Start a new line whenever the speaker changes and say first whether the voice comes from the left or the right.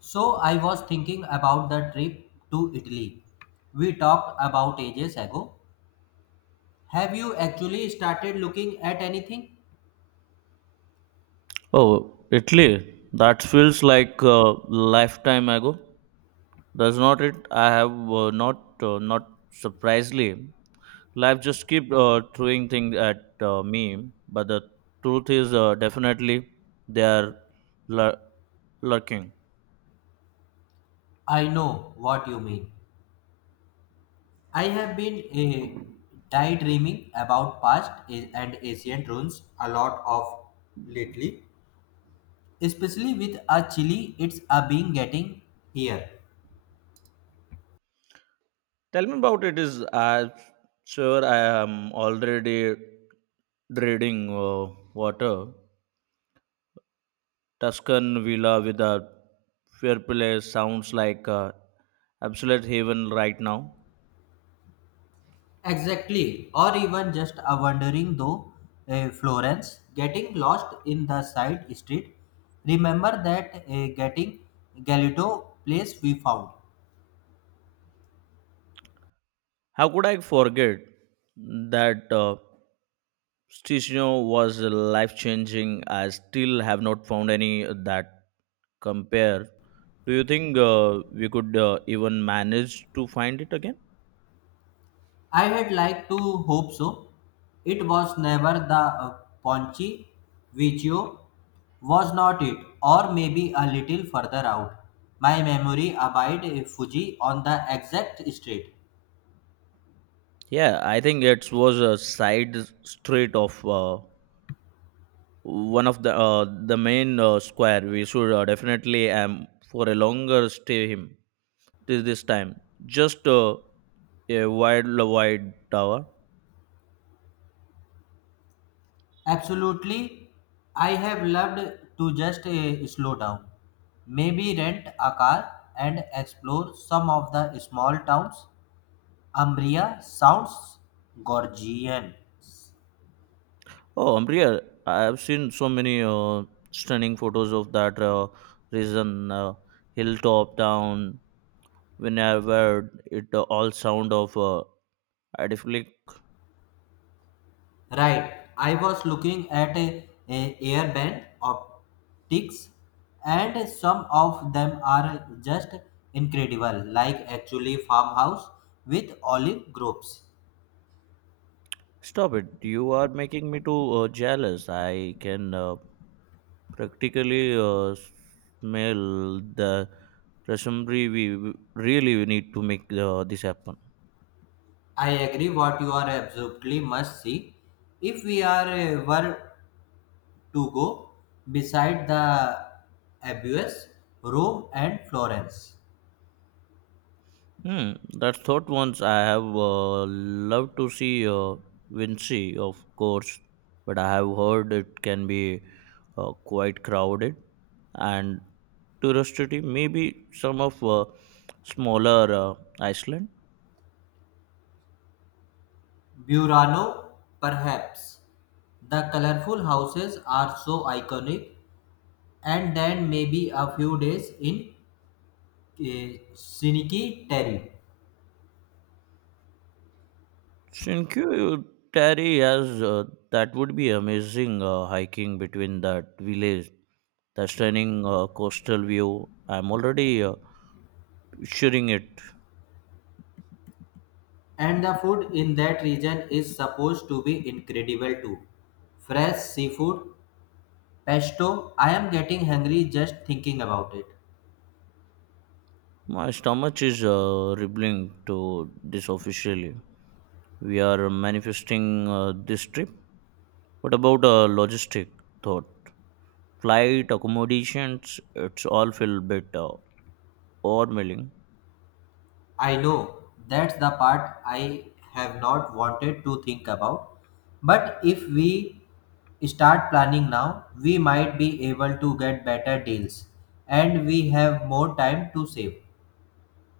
left: So I was thinking about the trip to Italy we talked about ages ago. Have you actually started looking at anything?
right: Oh, Italy. That feels like a lifetime ago. Does not it? I have not not surprisingly. Life just keep throwing things at me, but the truth is definitely they are lur- lurking.
left: I know what you mean. I have been daydreaming about past and ancient ruins a lot of lately, especially with a Chile it's a being getting here.
right: Tell me about it. Is I'm sure I am already dreading water. Tuscan villa with a fireplace sounds like a absolute heaven right now.
left: Exactly, or even just a wandering though Florence, getting lost in the side street. Remember that getting Galito place we found.
right: How could I forget that Sticino was life changing? I still have not found any that compare. Do you think we could even manage to find it again?
left: I had liked to hope so. It was never the Ponchi Vecchio, was not it, or maybe a little further out. My memory abide Fuji on the exact street.
right: Yeah, I think it was a side street of one of the main square. We should definitely for a longer stay him. This time just a wide tower.
left: Absolutely. I have loved to just slow down. Maybe rent a car and explore some of the small towns. Umbria sounds Gorgian.
right: Oh, amriya, I have seen so many stunning photos of that region, hilltop town whenever it all sound of idyllic.
left: Right. I was looking at a airband optics and some of them are just incredible like actually farmhouse with olive groves.
right: Stop it, you are making me too jealous. I can practically smell the Rasambri, we really need to make this happen.
left: I agree what you are absolutely must see. If we are were to go beside the Abuse, Rome and Florence.
right: Hmm, that thought once I have loved to see Vinci, of course, but I have heard it can be quite crowded and touristy. Maybe some of smaller Iceland.
left: Burano, perhaps. The colorful houses are so iconic and then maybe a few days in uh, Siniki Terry.
right: Sinkuteri has that would be amazing, hiking between that village, the stunning coastal view. I'm already picturing it.
left: And the food in that region is supposed to be incredible too. Fresh seafood, Pesto, I am getting hungry just thinking about it.
right: My stomach is rebelling to this officially. We are manifesting this trip. What about logistic thought? Flight, accommodations, it's all feel a bit overwhelming.
left: I know that's the part I have not wanted to think about. But if we start planning now, we might be able to get better deals and we have more time to save.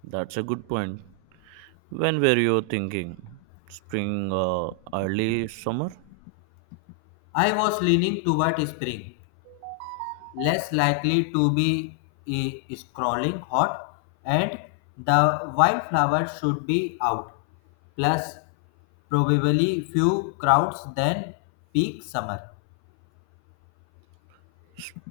right: That's a good point. When were you thinking? Spring, early summer?
left: I was leaning toward spring, less likely to be scrawling hot, and the wildflowers should be out, plus probably few crowds than peak summer.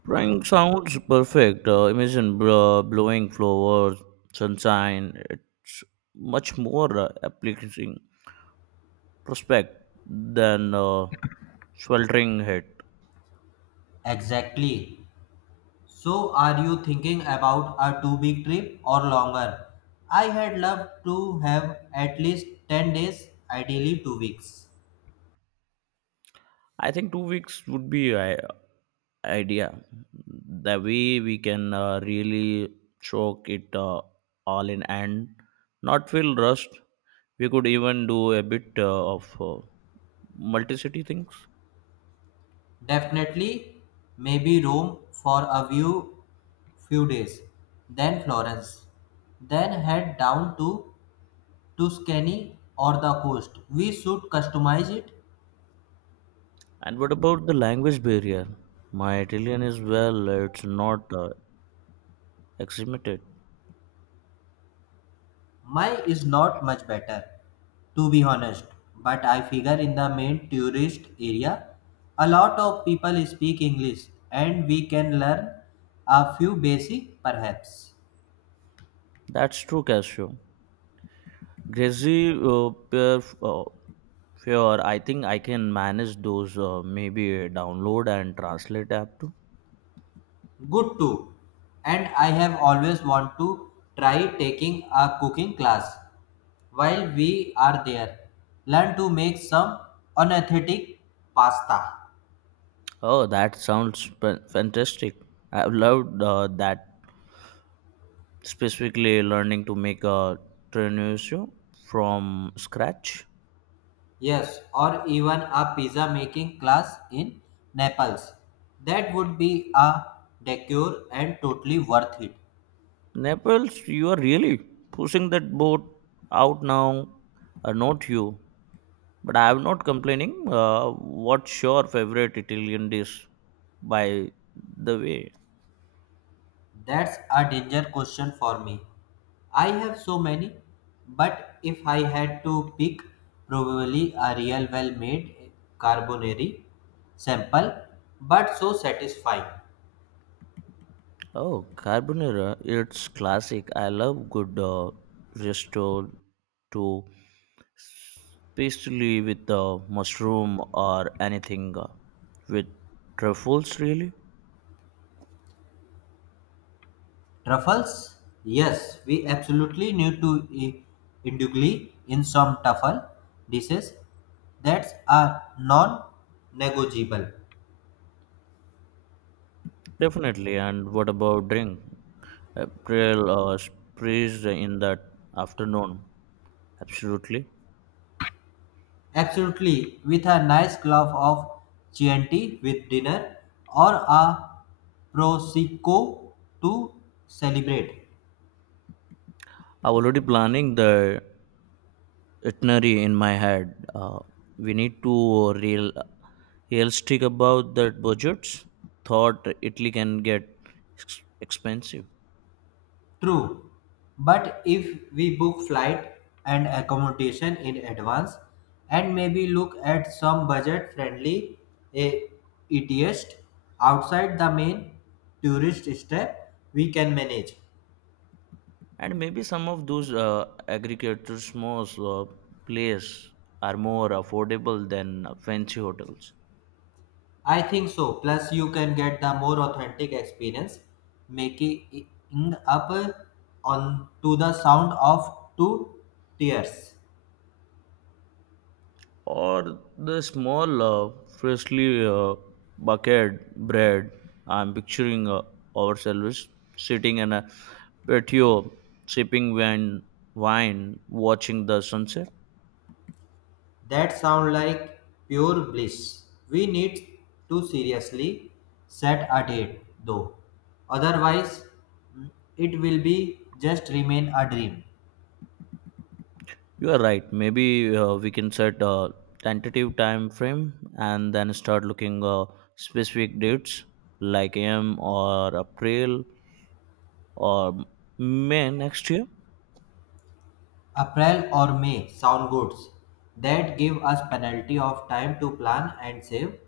right: Spring sounds perfect. Imagine bro, blowing flowers, sunshine. It's much more appealing prospect than sweltering heat.
left: Exactly. So, are you thinking about a 2 week trip or longer? I had loved to have at least 10 days, ideally 2 weeks.
right: I think 2 weeks would be idea. The way we can really choke it all in and not feel rushed. We could even do a bit of multicity things.
left: Definitely, maybe Rome for a few days, then Florence, then head down to Tuscany or the coast. We should customize it.
right: And what about the language barrier? My Italian is, well, it's not acclimated.
left: Mine is not much better, to be honest, but I figure in the main tourist area, a lot of people speak English, and we can learn a few basic perhaps.
right: That's true, Casio. Grazy, pair, fear, I think I can manage those. Maybe download and translate app too.
left: Good too. And I have always want to try taking a cooking class while we are there. Learn to make some unathletic pasta.
right: Oh, that sounds fantastic. I've loved that specifically learning to make a trenucio from scratch.
left: Yes, or even a pizza making class in Naples. That would be a decor and totally worth it.
right: Naples, you are really pushing that boat out now. Not you, but I am not complaining. What's your favorite Italian dish, by the way?
left: That's a danger question for me. I have so many, but if I had to pick, probably a real well made carbonari. Simple, but so satisfying.
right: Oh, carbonara, it's classic. I love good resto to pastry with mushroom or anything with truffles, really?
left: Truffles? Yes, we absolutely need to eh, indulge in some truffle dishes. That's a non negotiable.
right: Definitely. And what about drink? April sprays in that afternoon. Absolutely.
left: Absolutely, with a nice glove of Chianti with dinner or a Prosecco to celebrate.
right: I'm already planning the itinerary in my head. We need to realistic about that budgets. Thought Italy can get expensive,
left: True, but if we book flight and accommodation in advance and maybe look at some budget-friendly eh, ETS outside the main tourist step, we can manage.
right: and maybe some of those aggregators, small uh, place are more affordable than fancy hotels.
left: I think so. Plus, you can get the more authentic experience, making it up on to the sound of two tears.
right: Or the small freshly bucket bread. I'm picturing ourselves sitting in a patio sipping wine, wine watching the sunset.
left: That sound like pure bliss. We need to seriously set a date, though. Otherwise, mm, it will be just remain a dream.
right: You are right, maybe we can set a tentative time frame and then start looking specific dates like am or April or may next year.
left: April or May sound goods that give us penalty of time to plan and save.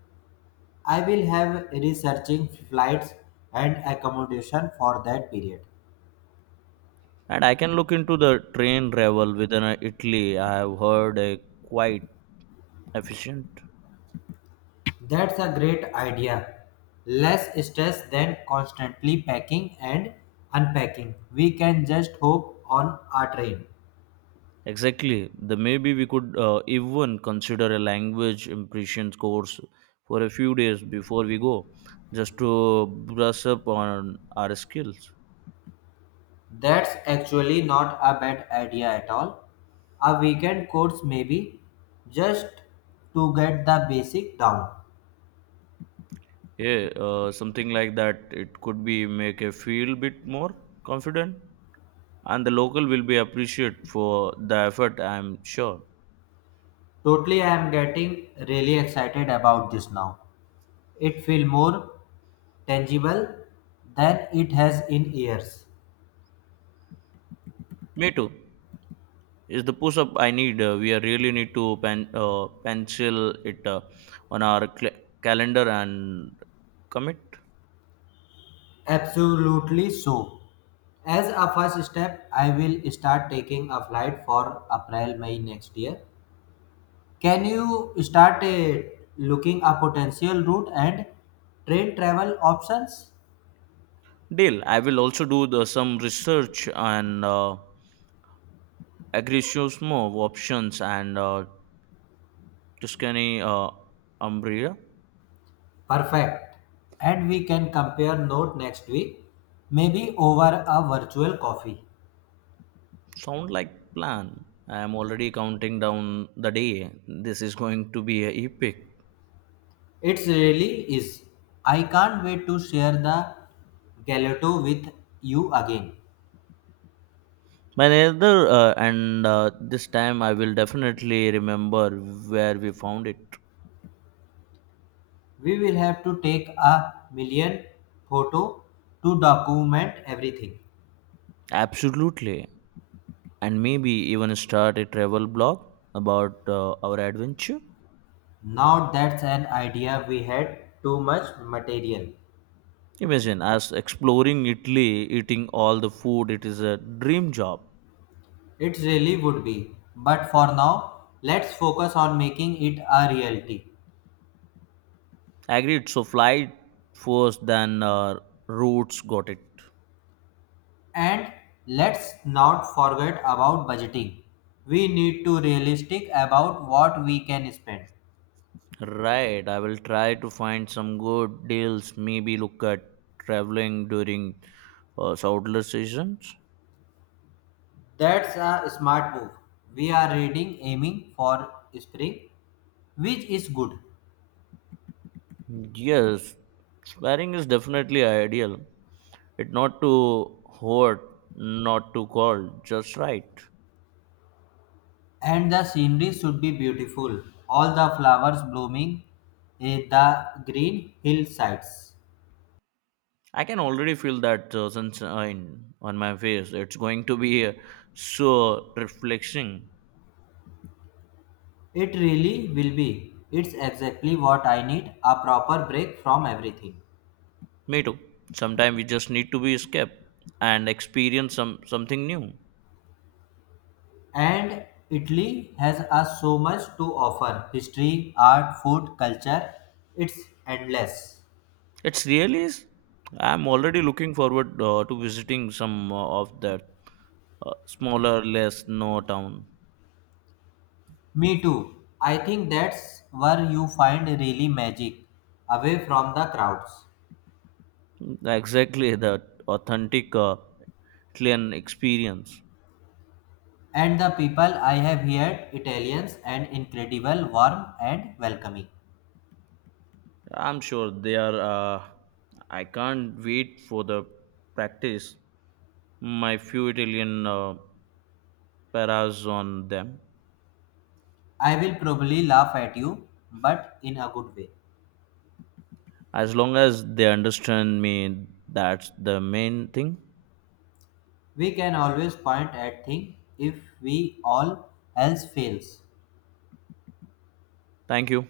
left: I will have researching flights and accommodation for that period.
right: And I can look into the train travel within Italy. I have heard a quite efficient.
left: That's a great idea. Less stress than constantly packing and unpacking. We can just hop on a train.
right: Exactly. The maybe we could even consider a language impressions course for a few days before we go, just to brush up on our skills.
left: That's actually not a bad idea at all. A weekend course maybe just to get the basic down.
right: Yeah, something like that. It could be make a feel bit more confident, and the local will be appreciate for the effort. I'm sure.
left: Totally I am getting really excited about this now. It feel more tangible than it has in years.
right: Me too. Is the push up I need, we are really need to pen, pencil it on our calendar and commit.
left: Absolutely so. As a first step, I will start taking a flight for April May next year. Can you start looking a potential route and train travel options?
right: Deal, I will also do the, some research and agriculturismo options and tuscany umbria.
left: Perfect. And we can compare note next week, maybe over a virtual coffee.
right: Sound like plan. I am already counting down the day. This is going to be a epic.
left: It really is. I can't wait to share the gelato with you again.
right: My other, and this time I will definitely remember where we found it.
left: We will have to take a million photo to document everything.
right: Absolutely. And maybe even start a travel blog about our adventure.
left: Now that's an idea we had too much material.
right: Imagine us exploring Italy, eating all the food. It is a dream job.
left: It really would be. But for now, let's focus on making it a reality.
right: Agreed. So flight first, then routes. Got it.
left: And let's not forget about budgeting. We need to realistic about what we can spend.
right: Right. I will try to find some good deals. Maybe look at traveling during shoulder seasons.
left: That's a smart move. We are reading aiming for spring, which is good.
right: Yes, sparing is definitely ideal. It not too hot, not too cold, just right.
left: And the scenery should be beautiful. All the flowers blooming in the green hillsides.
right: I can already feel that sunshine on my face. It's going to be so refreshing.
left: It really will be. It's exactly what I need a proper break from everything.
right: Me too. Sometimes we just need to be escaped and experience something new.
left: And Italy has us so much to offer history, art, food, culture. It's endless.
right: It's really is. I'm already looking forward to visiting some of that smaller, less known town.
left: Me too. I think that's where you find really magic, away from the crowds.
right: Exactly that authentic clean experience.
left: And the people I have here, Italians and incredible, warm and welcoming.
right: I'm sure they are. I can't wait for the practice. My few Italian paras on them.
left: I will probably laugh at you, but in a good way.
right: As long as they understand me, that's the main thing.
left: We can always point at things if we all else fails.
right: Thank you.